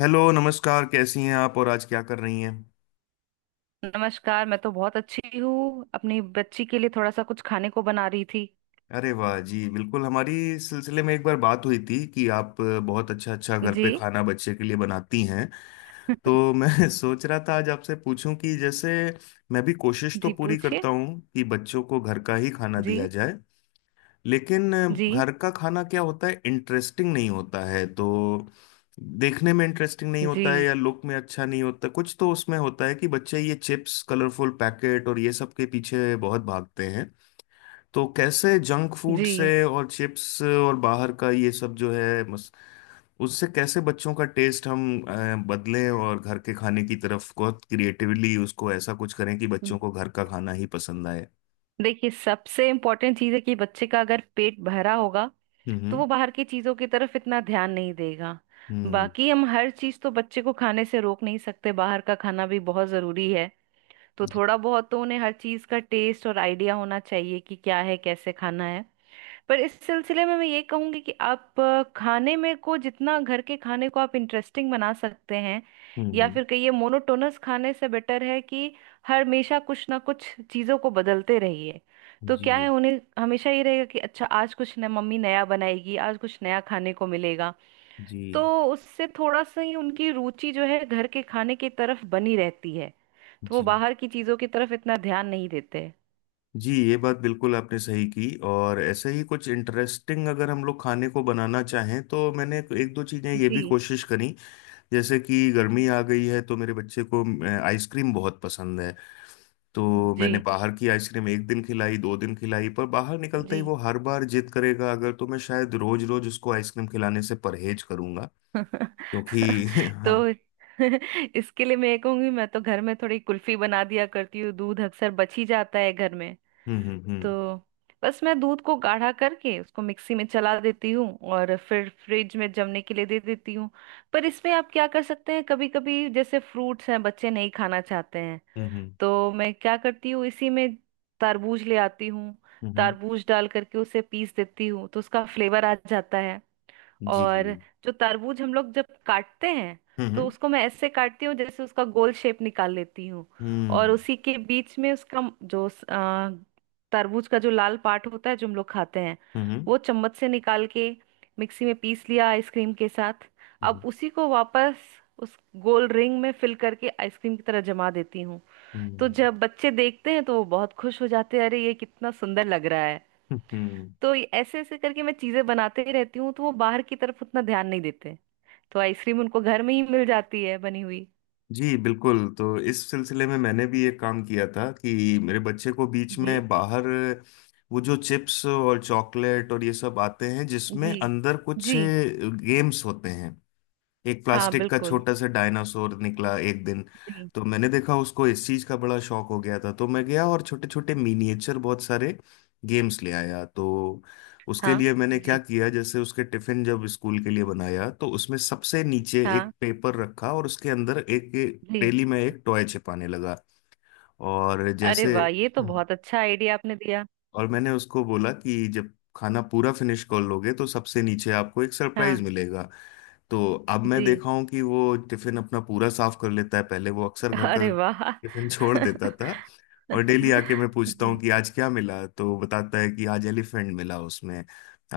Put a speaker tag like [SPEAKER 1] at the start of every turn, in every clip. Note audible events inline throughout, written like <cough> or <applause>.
[SPEAKER 1] Hello. नमस्कार। कैसी हैं आप और आज क्या कर रही हैं?
[SPEAKER 2] नमस्कार। मैं तो बहुत अच्छी हूँ, अपनी बच्ची के लिए थोड़ा सा कुछ खाने को बना रही थी।
[SPEAKER 1] अरे वाह जी, बिल्कुल। हमारी इस सिलसिले में एक बार बात हुई थी कि आप बहुत अच्छा अच्छा घर
[SPEAKER 2] जी।
[SPEAKER 1] पे खाना बच्चे के लिए बनाती हैं। तो मैं <laughs> सोच रहा था आज आपसे पूछूं कि जैसे, मैं भी कोशिश तो
[SPEAKER 2] जी,
[SPEAKER 1] पूरी
[SPEAKER 2] पूछिए।
[SPEAKER 1] करता हूँ कि बच्चों को घर का ही खाना
[SPEAKER 2] जी।
[SPEAKER 1] दिया जाए, लेकिन
[SPEAKER 2] जी।
[SPEAKER 1] घर का खाना क्या होता है, इंटरेस्टिंग नहीं होता है तो देखने में इंटरेस्टिंग नहीं
[SPEAKER 2] जी।
[SPEAKER 1] होता है या लुक में अच्छा नहीं होता। कुछ तो उसमें होता है कि बच्चे ये चिप्स, कलरफुल पैकेट और ये सब के पीछे बहुत भागते हैं। तो कैसे जंक फूड
[SPEAKER 2] जी।
[SPEAKER 1] से और चिप्स और बाहर का ये सब जो है, उससे कैसे बच्चों का टेस्ट हम बदलें और घर के खाने की तरफ बहुत क्रिएटिवली उसको ऐसा कुछ करें कि बच्चों को घर का खाना ही पसंद आए।
[SPEAKER 2] देखिए, सबसे इम्पोर्टेंट चीज़ है कि बच्चे का अगर पेट भरा होगा तो
[SPEAKER 1] हम्म,
[SPEAKER 2] वो बाहर की चीज़ों की तरफ इतना ध्यान नहीं देगा।
[SPEAKER 1] हम्म, हम्म,
[SPEAKER 2] बाकी हम हर चीज़ तो बच्चे को खाने से रोक नहीं सकते, बाहर का खाना भी बहुत ज़रूरी है। तो
[SPEAKER 1] जी,
[SPEAKER 2] थोड़ा बहुत तो उन्हें हर चीज़ का टेस्ट और आइडिया होना चाहिए कि क्या है, कैसे खाना है। पर इस सिलसिले में मैं ये कहूंगी कि आप खाने में को जितना घर के खाने को आप इंटरेस्टिंग बना सकते हैं
[SPEAKER 1] हम्म,
[SPEAKER 2] या फिर कहिए मोनोटोनस खाने से बेटर है कि हर हमेशा कुछ ना कुछ चीज़ों को बदलते रहिए। तो क्या है,
[SPEAKER 1] जी,
[SPEAKER 2] उन्हें हमेशा ये रहेगा कि अच्छा आज कुछ न मम्मी नया बनाएगी, आज कुछ नया खाने को मिलेगा। तो
[SPEAKER 1] जी,
[SPEAKER 2] उससे थोड़ा सा ही उनकी रुचि जो है घर के खाने की तरफ बनी रहती है। तो वो
[SPEAKER 1] जी,
[SPEAKER 2] बाहर की चीज़ों की तरफ इतना ध्यान नहीं देते।
[SPEAKER 1] जी। ये बात बिल्कुल आपने सही की, और ऐसे ही कुछ इंटरेस्टिंग अगर हम लोग खाने को बनाना चाहें तो मैंने एक दो चीज़ें ये भी
[SPEAKER 2] जी।
[SPEAKER 1] कोशिश करी। जैसे कि गर्मी आ गई है तो मेरे बच्चे को आइसक्रीम बहुत पसंद है। तो
[SPEAKER 2] जी।
[SPEAKER 1] मैंने बाहर की आइसक्रीम एक दिन खिलाई, 2 दिन खिलाई, पर बाहर निकलते
[SPEAKER 2] जी।
[SPEAKER 1] ही वो हर बार जिद करेगा अगर, तो मैं शायद रोज रोज उसको आइसक्रीम खिलाने से परहेज करूंगा
[SPEAKER 2] <laughs>
[SPEAKER 1] क्योंकि <laughs> हाँ।
[SPEAKER 2] तो <laughs> इसके लिए मैं ये कहूंगी, मैं तो घर में थोड़ी कुल्फी बना दिया करती हूँ, दूध अक्सर बच ही जाता है घर में।
[SPEAKER 1] हम्म,
[SPEAKER 2] तो
[SPEAKER 1] हम्म,
[SPEAKER 2] बस मैं दूध को गाढ़ा करके उसको मिक्सी में चला देती हूँ और फिर फ्रिज में जमने के लिए दे देती हूँ। पर इसमें आप क्या कर सकते हैं, कभी कभी जैसे फ्रूट्स हैं बच्चे नहीं खाना चाहते हैं,
[SPEAKER 1] हम्म, हम्म,
[SPEAKER 2] तो मैं क्या करती हूँ इसी में तरबूज ले आती हूँ।
[SPEAKER 1] हम्म,
[SPEAKER 2] तरबूज डाल करके उसे पीस देती हूँ तो उसका फ्लेवर आ जाता।
[SPEAKER 1] जी,
[SPEAKER 2] और जो तरबूज हम लोग जब काटते हैं
[SPEAKER 1] हम्म,
[SPEAKER 2] तो
[SPEAKER 1] हम्म,
[SPEAKER 2] उसको मैं ऐसे काटती हूँ जैसे उसका गोल शेप निकाल लेती हूँ। और
[SPEAKER 1] हम्म,
[SPEAKER 2] उसी के बीच में उसका तरबूज का जो लाल पार्ट होता है जो हम लोग खाते हैं
[SPEAKER 1] हम्म,
[SPEAKER 2] वो चम्मच से निकाल के मिक्सी में पीस लिया आइसक्रीम के साथ। अब
[SPEAKER 1] हम्म।
[SPEAKER 2] उसी को वापस उस गोल रिंग में फिल करके आइसक्रीम की तरह जमा देती हूँ।
[SPEAKER 1] हम्म,
[SPEAKER 2] तो जब बच्चे देखते हैं तो वो बहुत खुश हो जाते हैं, अरे ये कितना सुंदर लग रहा है।
[SPEAKER 1] हम्म।
[SPEAKER 2] तो ये ऐसे ऐसे करके मैं चीजें बनाते ही रहती हूँ तो वो बाहर की तरफ उतना ध्यान नहीं देते। तो आइसक्रीम उनको घर में ही मिल जाती है बनी हुई।
[SPEAKER 1] जी बिल्कुल। तो इस सिलसिले में मैंने भी एक काम किया था कि मेरे बच्चे को बीच
[SPEAKER 2] जी।
[SPEAKER 1] में, बाहर वो जो चिप्स और चॉकलेट और ये सब आते हैं जिसमें
[SPEAKER 2] जी।
[SPEAKER 1] अंदर कुछ
[SPEAKER 2] जी।
[SPEAKER 1] गेम्स होते हैं, एक
[SPEAKER 2] हाँ,
[SPEAKER 1] प्लास्टिक का
[SPEAKER 2] बिल्कुल।
[SPEAKER 1] छोटा सा डायनासोर निकला एक दिन।
[SPEAKER 2] जी।
[SPEAKER 1] तो मैंने देखा उसको इस चीज का बड़ा शौक हो गया था, तो मैं गया और छोटे छोटे मिनिएचर बहुत सारे गेम्स ले आया। तो उसके
[SPEAKER 2] हाँ।
[SPEAKER 1] लिए मैंने क्या
[SPEAKER 2] जी।
[SPEAKER 1] किया, जैसे उसके टिफिन जब स्कूल के लिए बनाया तो उसमें सबसे नीचे एक
[SPEAKER 2] हाँ।
[SPEAKER 1] पेपर रखा और उसके अंदर एक
[SPEAKER 2] जी।
[SPEAKER 1] थैली में एक टॉय छिपाने लगा। और
[SPEAKER 2] अरे
[SPEAKER 1] जैसे,
[SPEAKER 2] वाह, ये तो
[SPEAKER 1] हम्म।
[SPEAKER 2] बहुत अच्छा आइडिया आपने दिया।
[SPEAKER 1] और मैंने उसको बोला कि जब खाना पूरा फिनिश कर लोगे तो सबसे नीचे आपको एक सरप्राइज
[SPEAKER 2] हाँ।
[SPEAKER 1] मिलेगा। तो अब मैं
[SPEAKER 2] जी।
[SPEAKER 1] देखा हूं कि वो टिफिन अपना पूरा साफ कर लेता है, पहले वो अक्सर घर का
[SPEAKER 2] अरे वाह।
[SPEAKER 1] टिफिन <laughs> छोड़ देता था।
[SPEAKER 2] <laughs>
[SPEAKER 1] और डेली आके मैं पूछता हूँ
[SPEAKER 2] जी।
[SPEAKER 1] कि आज क्या मिला, तो वो बताता है कि आज एलिफेंट मिला उसमें,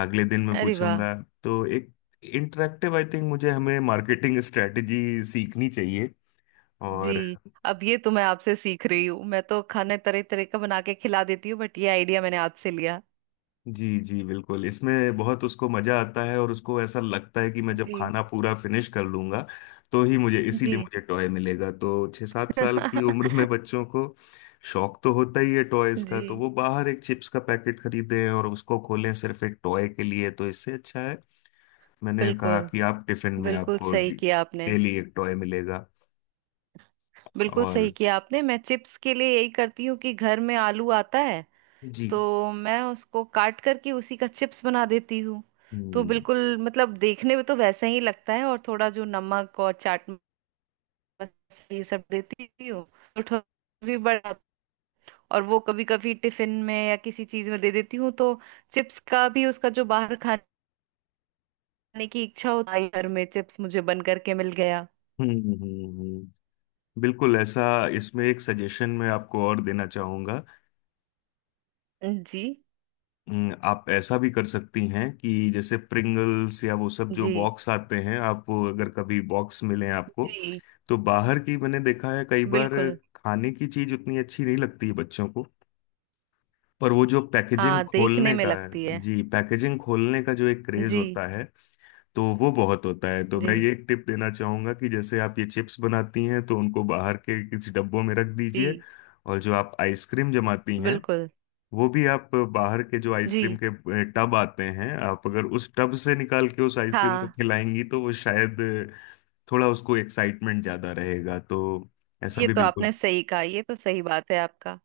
[SPEAKER 1] अगले दिन मैं
[SPEAKER 2] अरे वाह।
[SPEAKER 1] पूछूंगा। तो एक इंटरेक्टिव, आई थिंक मुझे, हमें मार्केटिंग स्ट्रेटेजी सीखनी चाहिए। और,
[SPEAKER 2] जी, अब ये तो मैं आपसे सीख रही हूँ, मैं तो खाने तरह तरह का बना के खिला देती हूँ बट ये आइडिया मैंने आपसे लिया।
[SPEAKER 1] जी, जी बिल्कुल। इसमें बहुत उसको मजा आता है, और उसको ऐसा लगता है कि मैं जब
[SPEAKER 2] जी।
[SPEAKER 1] खाना पूरा फिनिश कर लूंगा तो ही मुझे, इसीलिए
[SPEAKER 2] जी।
[SPEAKER 1] मुझे टॉय मिलेगा। तो 6-7 साल की उम्र में
[SPEAKER 2] <laughs>
[SPEAKER 1] बच्चों को शौक तो होता ही है टॉयज का, तो
[SPEAKER 2] जी,
[SPEAKER 1] वो बाहर एक चिप्स का पैकेट खरीदें और उसको खोलें सिर्फ एक टॉय के लिए, तो इससे अच्छा है मैंने कहा
[SPEAKER 2] बिल्कुल।
[SPEAKER 1] कि आप टिफिन में
[SPEAKER 2] बिल्कुल
[SPEAKER 1] आपको
[SPEAKER 2] सही किया आपने।
[SPEAKER 1] डेली एक टॉय मिलेगा।
[SPEAKER 2] बिल्कुल सही
[SPEAKER 1] और,
[SPEAKER 2] किया आपने, मैं चिप्स के लिए यही करती हूँ कि घर में आलू आता है
[SPEAKER 1] जी,
[SPEAKER 2] तो मैं उसको काट करके उसी का चिप्स बना देती हूँ। तो
[SPEAKER 1] हम्म,
[SPEAKER 2] बिल्कुल मतलब देखने में तो वैसा ही लगता है और थोड़ा जो नमक और चाट मसाला ये सब देती हूँ। तो थोड़ा भी बड़ा और वो कभी कभी टिफिन में या किसी चीज में दे देती हूँ तो चिप्स का भी उसका जो बाहर खाने की इच्छा होती है घर में चिप्स मुझे बन करके मिल गया।
[SPEAKER 1] हम्म, हम्म, बिल्कुल ऐसा। इसमें एक सजेशन मैं आपको और देना चाहूंगा।
[SPEAKER 2] जी।
[SPEAKER 1] आप ऐसा भी कर सकती हैं कि जैसे प्रिंगल्स या वो सब जो
[SPEAKER 2] जी।
[SPEAKER 1] बॉक्स आते हैं, आप वो अगर कभी बॉक्स मिले आपको,
[SPEAKER 2] जी,
[SPEAKER 1] तो बाहर की मैंने देखा है कई बार
[SPEAKER 2] बिल्कुल।
[SPEAKER 1] खाने की चीज उतनी अच्छी नहीं लगती है बच्चों को, पर वो जो पैकेजिंग
[SPEAKER 2] हाँ, देखने
[SPEAKER 1] खोलने
[SPEAKER 2] में
[SPEAKER 1] का
[SPEAKER 2] लगती
[SPEAKER 1] है,
[SPEAKER 2] है।
[SPEAKER 1] जी, पैकेजिंग खोलने का जो एक क्रेज
[SPEAKER 2] जी।
[SPEAKER 1] होता है, तो वो बहुत होता है। तो मैं
[SPEAKER 2] जी।
[SPEAKER 1] ये एक टिप देना चाहूंगा कि जैसे आप ये चिप्स बनाती हैं तो उनको बाहर के किसी डब्बों में रख
[SPEAKER 2] जी,
[SPEAKER 1] दीजिए। और जो आप आइसक्रीम जमाती हैं,
[SPEAKER 2] बिल्कुल।
[SPEAKER 1] वो भी आप बाहर के जो
[SPEAKER 2] जी।
[SPEAKER 1] आइसक्रीम के टब आते हैं, आप अगर उस टब से निकाल के उस आइसक्रीम को
[SPEAKER 2] हाँ,
[SPEAKER 1] खिलाएंगी तो वो शायद थोड़ा उसको एक्साइटमेंट ज्यादा रहेगा। तो ऐसा
[SPEAKER 2] ये
[SPEAKER 1] भी,
[SPEAKER 2] तो
[SPEAKER 1] बिल्कुल।
[SPEAKER 2] आपने सही कहा, ये तो सही बात है आपका,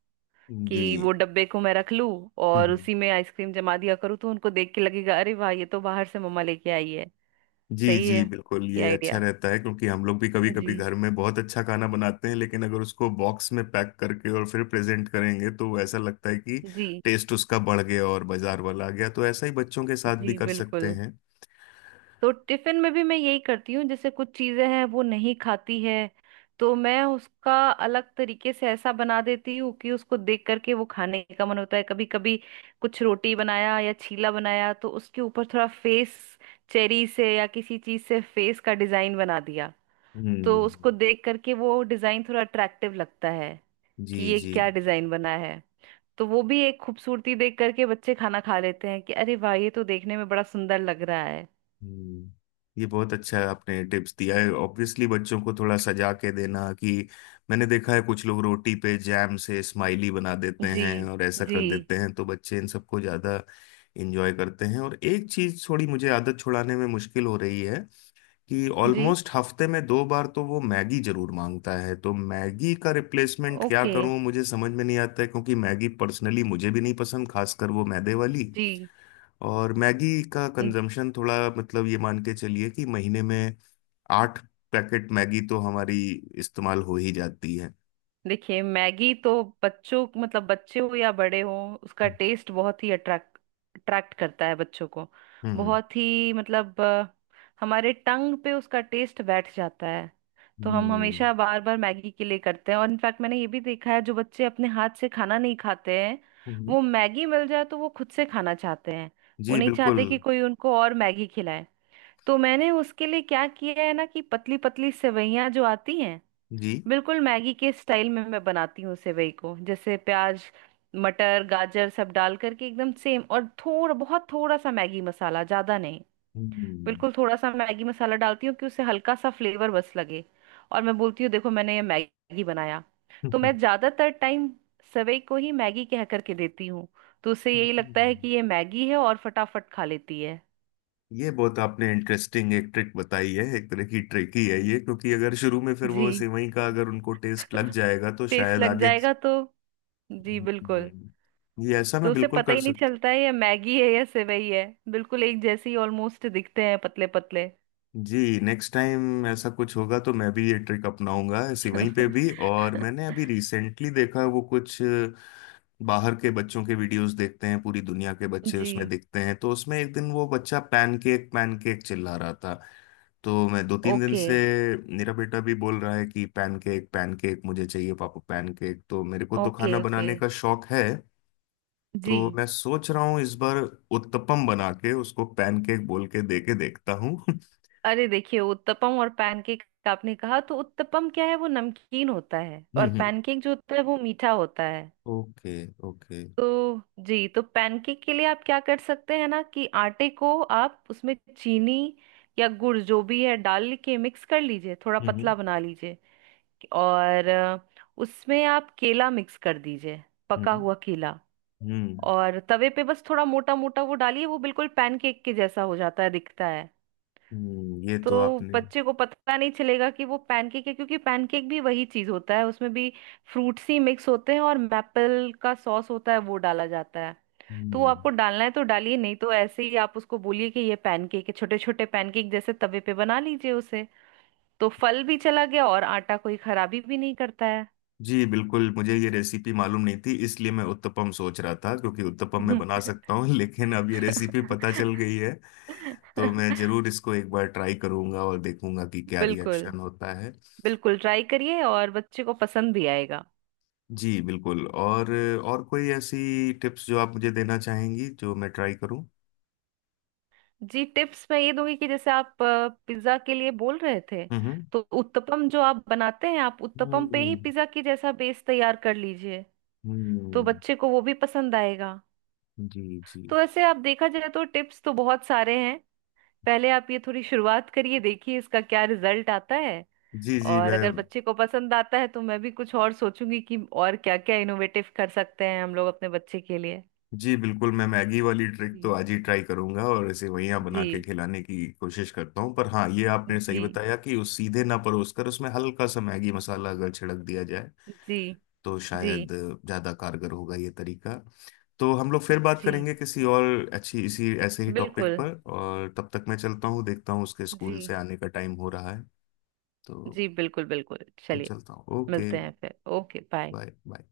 [SPEAKER 1] जी,
[SPEAKER 2] कि वो डब्बे को मैं रख लूं और
[SPEAKER 1] हम्म,
[SPEAKER 2] उसी में आइसक्रीम जमा दिया करूँ तो उनको देख के लगेगा अरे वाह ये तो बाहर से मम्मा लेके आई है।
[SPEAKER 1] जी,
[SPEAKER 2] सही
[SPEAKER 1] जी
[SPEAKER 2] है
[SPEAKER 1] बिल्कुल,
[SPEAKER 2] ये
[SPEAKER 1] ये अच्छा
[SPEAKER 2] आइडिया।
[SPEAKER 1] रहता है क्योंकि हम लोग भी कभी कभी
[SPEAKER 2] जी।
[SPEAKER 1] घर में बहुत अच्छा खाना बनाते हैं, लेकिन अगर उसको बॉक्स में पैक करके और फिर प्रेजेंट करेंगे तो ऐसा लगता है कि
[SPEAKER 2] जी।
[SPEAKER 1] टेस्ट उसका बढ़ गया और बाजार वाला आ गया। तो ऐसा ही बच्चों के साथ भी
[SPEAKER 2] जी,
[SPEAKER 1] कर सकते
[SPEAKER 2] बिल्कुल।
[SPEAKER 1] हैं।
[SPEAKER 2] तो टिफिन में भी मैं यही करती हूँ, जैसे कुछ चीजें हैं वो नहीं खाती है तो मैं उसका अलग तरीके से ऐसा बना देती हूँ कि उसको देख करके वो खाने का मन होता है। कभी कभी कुछ रोटी बनाया या चीला बनाया तो उसके ऊपर थोड़ा फेस, चेरी से या किसी चीज से फेस का डिजाइन बना दिया, तो
[SPEAKER 1] हम्म,
[SPEAKER 2] उसको देख करके वो डिजाइन थोड़ा अट्रैक्टिव लगता है
[SPEAKER 1] जी,
[SPEAKER 2] कि ये
[SPEAKER 1] जी,
[SPEAKER 2] क्या डिजाइन बना है। तो वो भी एक खूबसूरती देख करके बच्चे खाना खा लेते हैं कि अरे वाह ये तो देखने में बड़ा सुंदर लग रहा है।
[SPEAKER 1] हम्म। ये बहुत अच्छा आपने टिप्स दिया है। ऑब्वियसली बच्चों को थोड़ा सजा के देना कि, मैंने देखा है कुछ लोग रोटी पे जैम से स्माइली बना देते
[SPEAKER 2] जी।
[SPEAKER 1] हैं और ऐसा
[SPEAKER 2] जी।
[SPEAKER 1] कर देते हैं, तो बच्चे इन सबको ज़्यादा इंजॉय करते हैं। और एक चीज़ थोड़ी मुझे आदत छुड़ाने में मुश्किल हो रही है, कि
[SPEAKER 2] जी।
[SPEAKER 1] ऑलमोस्ट हफ्ते में दो बार तो वो मैगी जरूर मांगता है। तो मैगी का रिप्लेसमेंट क्या
[SPEAKER 2] ओके।
[SPEAKER 1] करूं, मुझे समझ में नहीं आता है, क्योंकि मैगी पर्सनली मुझे भी नहीं पसंद, खासकर वो मैदे वाली।
[SPEAKER 2] जी।
[SPEAKER 1] और मैगी का
[SPEAKER 2] न-
[SPEAKER 1] कंजम्पशन थोड़ा, मतलब, ये मान के चलिए कि महीने में आठ पैकेट मैगी तो हमारी इस्तेमाल हो ही जाती है।
[SPEAKER 2] देखिए, मैगी तो बच्चों मतलब बच्चे हो या बड़े हो उसका टेस्ट बहुत ही अट्रैक्ट अट्रैक्ट करता है बच्चों को।
[SPEAKER 1] हम्म,
[SPEAKER 2] बहुत ही मतलब हमारे टंग पे उसका टेस्ट बैठ जाता है। तो हम
[SPEAKER 1] हम्म,
[SPEAKER 2] हमेशा बार बार मैगी के लिए करते हैं और इनफैक्ट मैंने ये भी देखा है जो बच्चे अपने हाथ से खाना नहीं खाते हैं
[SPEAKER 1] हम्म,
[SPEAKER 2] वो मैगी मिल जाए तो वो खुद से खाना चाहते हैं। वो
[SPEAKER 1] जी
[SPEAKER 2] नहीं
[SPEAKER 1] बिल्कुल,
[SPEAKER 2] चाहते कि कोई उनको और मैगी खिलाए। तो मैंने उसके लिए क्या किया है ना कि पतली पतली सेवइयां जो आती हैं
[SPEAKER 1] जी,
[SPEAKER 2] बिल्कुल मैगी के स्टाइल में मैं बनाती हूँ सेवई को, जैसे प्याज मटर गाजर सब डाल करके एकदम सेम, और थोड़ा बहुत थोड़ा सा मैगी मसाला, ज्यादा नहीं,
[SPEAKER 1] हम्म,
[SPEAKER 2] बिल्कुल थोड़ा सा मैगी मसाला डालती हूँ कि उससे हल्का सा फ्लेवर बस लगे। और मैं बोलती हूँ देखो मैंने ये मैगी बनाया। तो मैं
[SPEAKER 1] <laughs>
[SPEAKER 2] ज्यादातर टाइम सेवई को ही मैगी कह करके देती हूँ। तो उससे यही लगता है
[SPEAKER 1] हम्म।
[SPEAKER 2] कि ये मैगी है और फटाफट खा लेती है।
[SPEAKER 1] ये बहुत आपने इंटरेस्टिंग एक ट्रिक बताई है। एक तरह की ट्रिक ही है ये, क्योंकि अगर शुरू में फिर
[SPEAKER 2] जी।
[SPEAKER 1] वो सेवई का अगर उनको टेस्ट लग
[SPEAKER 2] <laughs>
[SPEAKER 1] जाएगा तो
[SPEAKER 2] टेस्ट
[SPEAKER 1] शायद
[SPEAKER 2] लग
[SPEAKER 1] आगे।
[SPEAKER 2] जाएगा तो। जी, बिल्कुल।
[SPEAKER 1] हम्म, ये ऐसा
[SPEAKER 2] तो
[SPEAKER 1] मैं
[SPEAKER 2] उसे
[SPEAKER 1] बिल्कुल
[SPEAKER 2] पता
[SPEAKER 1] कर
[SPEAKER 2] ही नहीं
[SPEAKER 1] सकता।
[SPEAKER 2] चलता है ये मैगी है या सेवई है। बिल्कुल एक जैसे ही ऑलमोस्ट दिखते हैं पतले पतले।
[SPEAKER 1] जी, नेक्स्ट टाइम ऐसा कुछ होगा तो मैं भी ये ट्रिक अपनाऊंगा सिवई पे भी। और मैंने
[SPEAKER 2] <laughs>
[SPEAKER 1] अभी रिसेंटली देखा वो कुछ बाहर के बच्चों के वीडियोस देखते हैं, पूरी दुनिया के बच्चे
[SPEAKER 2] जी।
[SPEAKER 1] उसमें दिखते हैं, तो उसमें एक दिन वो बच्चा पैनकेक पैनकेक चिल्ला रहा था। तो मैं 2-3 दिन
[SPEAKER 2] ओके
[SPEAKER 1] से, मेरा बेटा भी बोल रहा है कि पैनकेक पैनकेक मुझे चाहिए पापा, पैनकेक। तो मेरे को तो खाना
[SPEAKER 2] ओके। ओके।
[SPEAKER 1] बनाने का शौक है,
[SPEAKER 2] जी।
[SPEAKER 1] तो मैं सोच रहा हूँ इस बार उत्तपम बना के उसको पैनकेक बोल के दे के देखता हूँ।
[SPEAKER 2] अरे देखिए, उत्तपम और पैनकेक आपने कहा, तो उत्तपम क्या है वो नमकीन होता है और
[SPEAKER 1] <laughs>
[SPEAKER 2] पैनकेक जो होता है वो मीठा होता है।
[SPEAKER 1] ओके, ओके,
[SPEAKER 2] तो जी, तो पैनकेक के लिए आप क्या कर सकते हैं ना कि आटे को आप उसमें चीनी या गुड़ जो भी है डाल के मिक्स कर लीजिए, थोड़ा
[SPEAKER 1] हम्म,
[SPEAKER 2] पतला बना लीजिए और उसमें आप केला मिक्स कर दीजिए, पका
[SPEAKER 1] हम्म,
[SPEAKER 2] हुआ केला,
[SPEAKER 1] हम्म,
[SPEAKER 2] और तवे पे बस थोड़ा मोटा मोटा वो डालिए, वो बिल्कुल पैनकेक के जैसा हो जाता है, दिखता है।
[SPEAKER 1] ये तो
[SPEAKER 2] तो
[SPEAKER 1] आपने,
[SPEAKER 2] बच्चे को पता नहीं चलेगा कि वो पैनकेक है, क्योंकि पैनकेक भी वही चीज होता है, उसमें भी फ्रूट्स ही मिक्स होते हैं और मैपल का सॉस होता है वो डाला जाता है। तो वो
[SPEAKER 1] हम्म,
[SPEAKER 2] आपको डालना है तो डालिए नहीं तो ऐसे ही आप उसको बोलिए कि ये पैनकेक है, छोटे छोटे पैनकेक जैसे तवे पे बना लीजिए उसे। तो फल भी चला गया और आटा कोई खराबी भी नहीं करता
[SPEAKER 1] जी बिल्कुल। मुझे ये रेसिपी मालूम नहीं थी, इसलिए मैं उत्तपम सोच रहा था, क्योंकि उत्तपम मैं
[SPEAKER 2] है।
[SPEAKER 1] बना
[SPEAKER 2] <laughs>
[SPEAKER 1] सकता हूँ <laughs> लेकिन अब ये रेसिपी पता चल गई है। तो मैं जरूर
[SPEAKER 2] <laughs>
[SPEAKER 1] इसको एक बार ट्राई करूंगा और देखूंगा कि क्या
[SPEAKER 2] बिल्कुल।
[SPEAKER 1] रिएक्शन होता है।
[SPEAKER 2] बिल्कुल ट्राई करिए और बच्चे को पसंद भी आएगा।
[SPEAKER 1] जी बिल्कुल, और कोई ऐसी टिप्स जो आप मुझे देना चाहेंगी जो मैं ट्राई करूं?
[SPEAKER 2] जी, टिप्स मैं ये दूंगी कि जैसे आप पिज्जा के लिए बोल रहे थे,
[SPEAKER 1] हम्म,
[SPEAKER 2] तो उत्तपम जो आप बनाते हैं आप उत्तपम पे ही
[SPEAKER 1] हम्म,
[SPEAKER 2] पिज्जा की जैसा बेस तैयार कर लीजिए।
[SPEAKER 1] हम्म,
[SPEAKER 2] तो बच्चे को वो भी पसंद आएगा।
[SPEAKER 1] जी, जी,
[SPEAKER 2] तो ऐसे आप देखा जाए तो टिप्स तो बहुत सारे हैं। पहले आप ये थोड़ी शुरुआत करिए, देखिए इसका क्या रिजल्ट आता है,
[SPEAKER 1] जी, जी,
[SPEAKER 2] और
[SPEAKER 1] मैं,
[SPEAKER 2] अगर बच्चे को पसंद आता है तो मैं भी कुछ और सोचूंगी कि और क्या क्या इनोवेटिव कर सकते हैं हम लोग अपने बच्चे के लिए।
[SPEAKER 1] जी बिल्कुल, मैं मैगी वाली ट्रिक तो
[SPEAKER 2] जी।
[SPEAKER 1] आज ही ट्राई करूंगा और इसे वही यहाँ बना
[SPEAKER 2] जी।
[SPEAKER 1] के खिलाने की कोशिश करता हूँ। पर हाँ, ये आपने सही
[SPEAKER 2] जी।
[SPEAKER 1] बताया कि उस सीधे ना परोस कर उसमें हल्का सा मैगी मसाला अगर छिड़क दिया जाए
[SPEAKER 2] जी।
[SPEAKER 1] तो
[SPEAKER 2] जी।
[SPEAKER 1] शायद ज़्यादा कारगर होगा ये तरीका। तो हम लोग फिर बात
[SPEAKER 2] जी,
[SPEAKER 1] करेंगे किसी और अच्छी, इसी ऐसे ही टॉपिक
[SPEAKER 2] बिल्कुल।
[SPEAKER 1] पर। और तब तक मैं चलता हूँ, देखता हूँ उसके
[SPEAKER 2] जी।
[SPEAKER 1] स्कूल से आने का टाइम हो रहा है, तो
[SPEAKER 2] जी, बिल्कुल बिल्कुल
[SPEAKER 1] तो
[SPEAKER 2] चलिए।
[SPEAKER 1] चलता हूँ। ओके,
[SPEAKER 2] मिलते हैं फिर, ओके बाय।
[SPEAKER 1] Bye bye.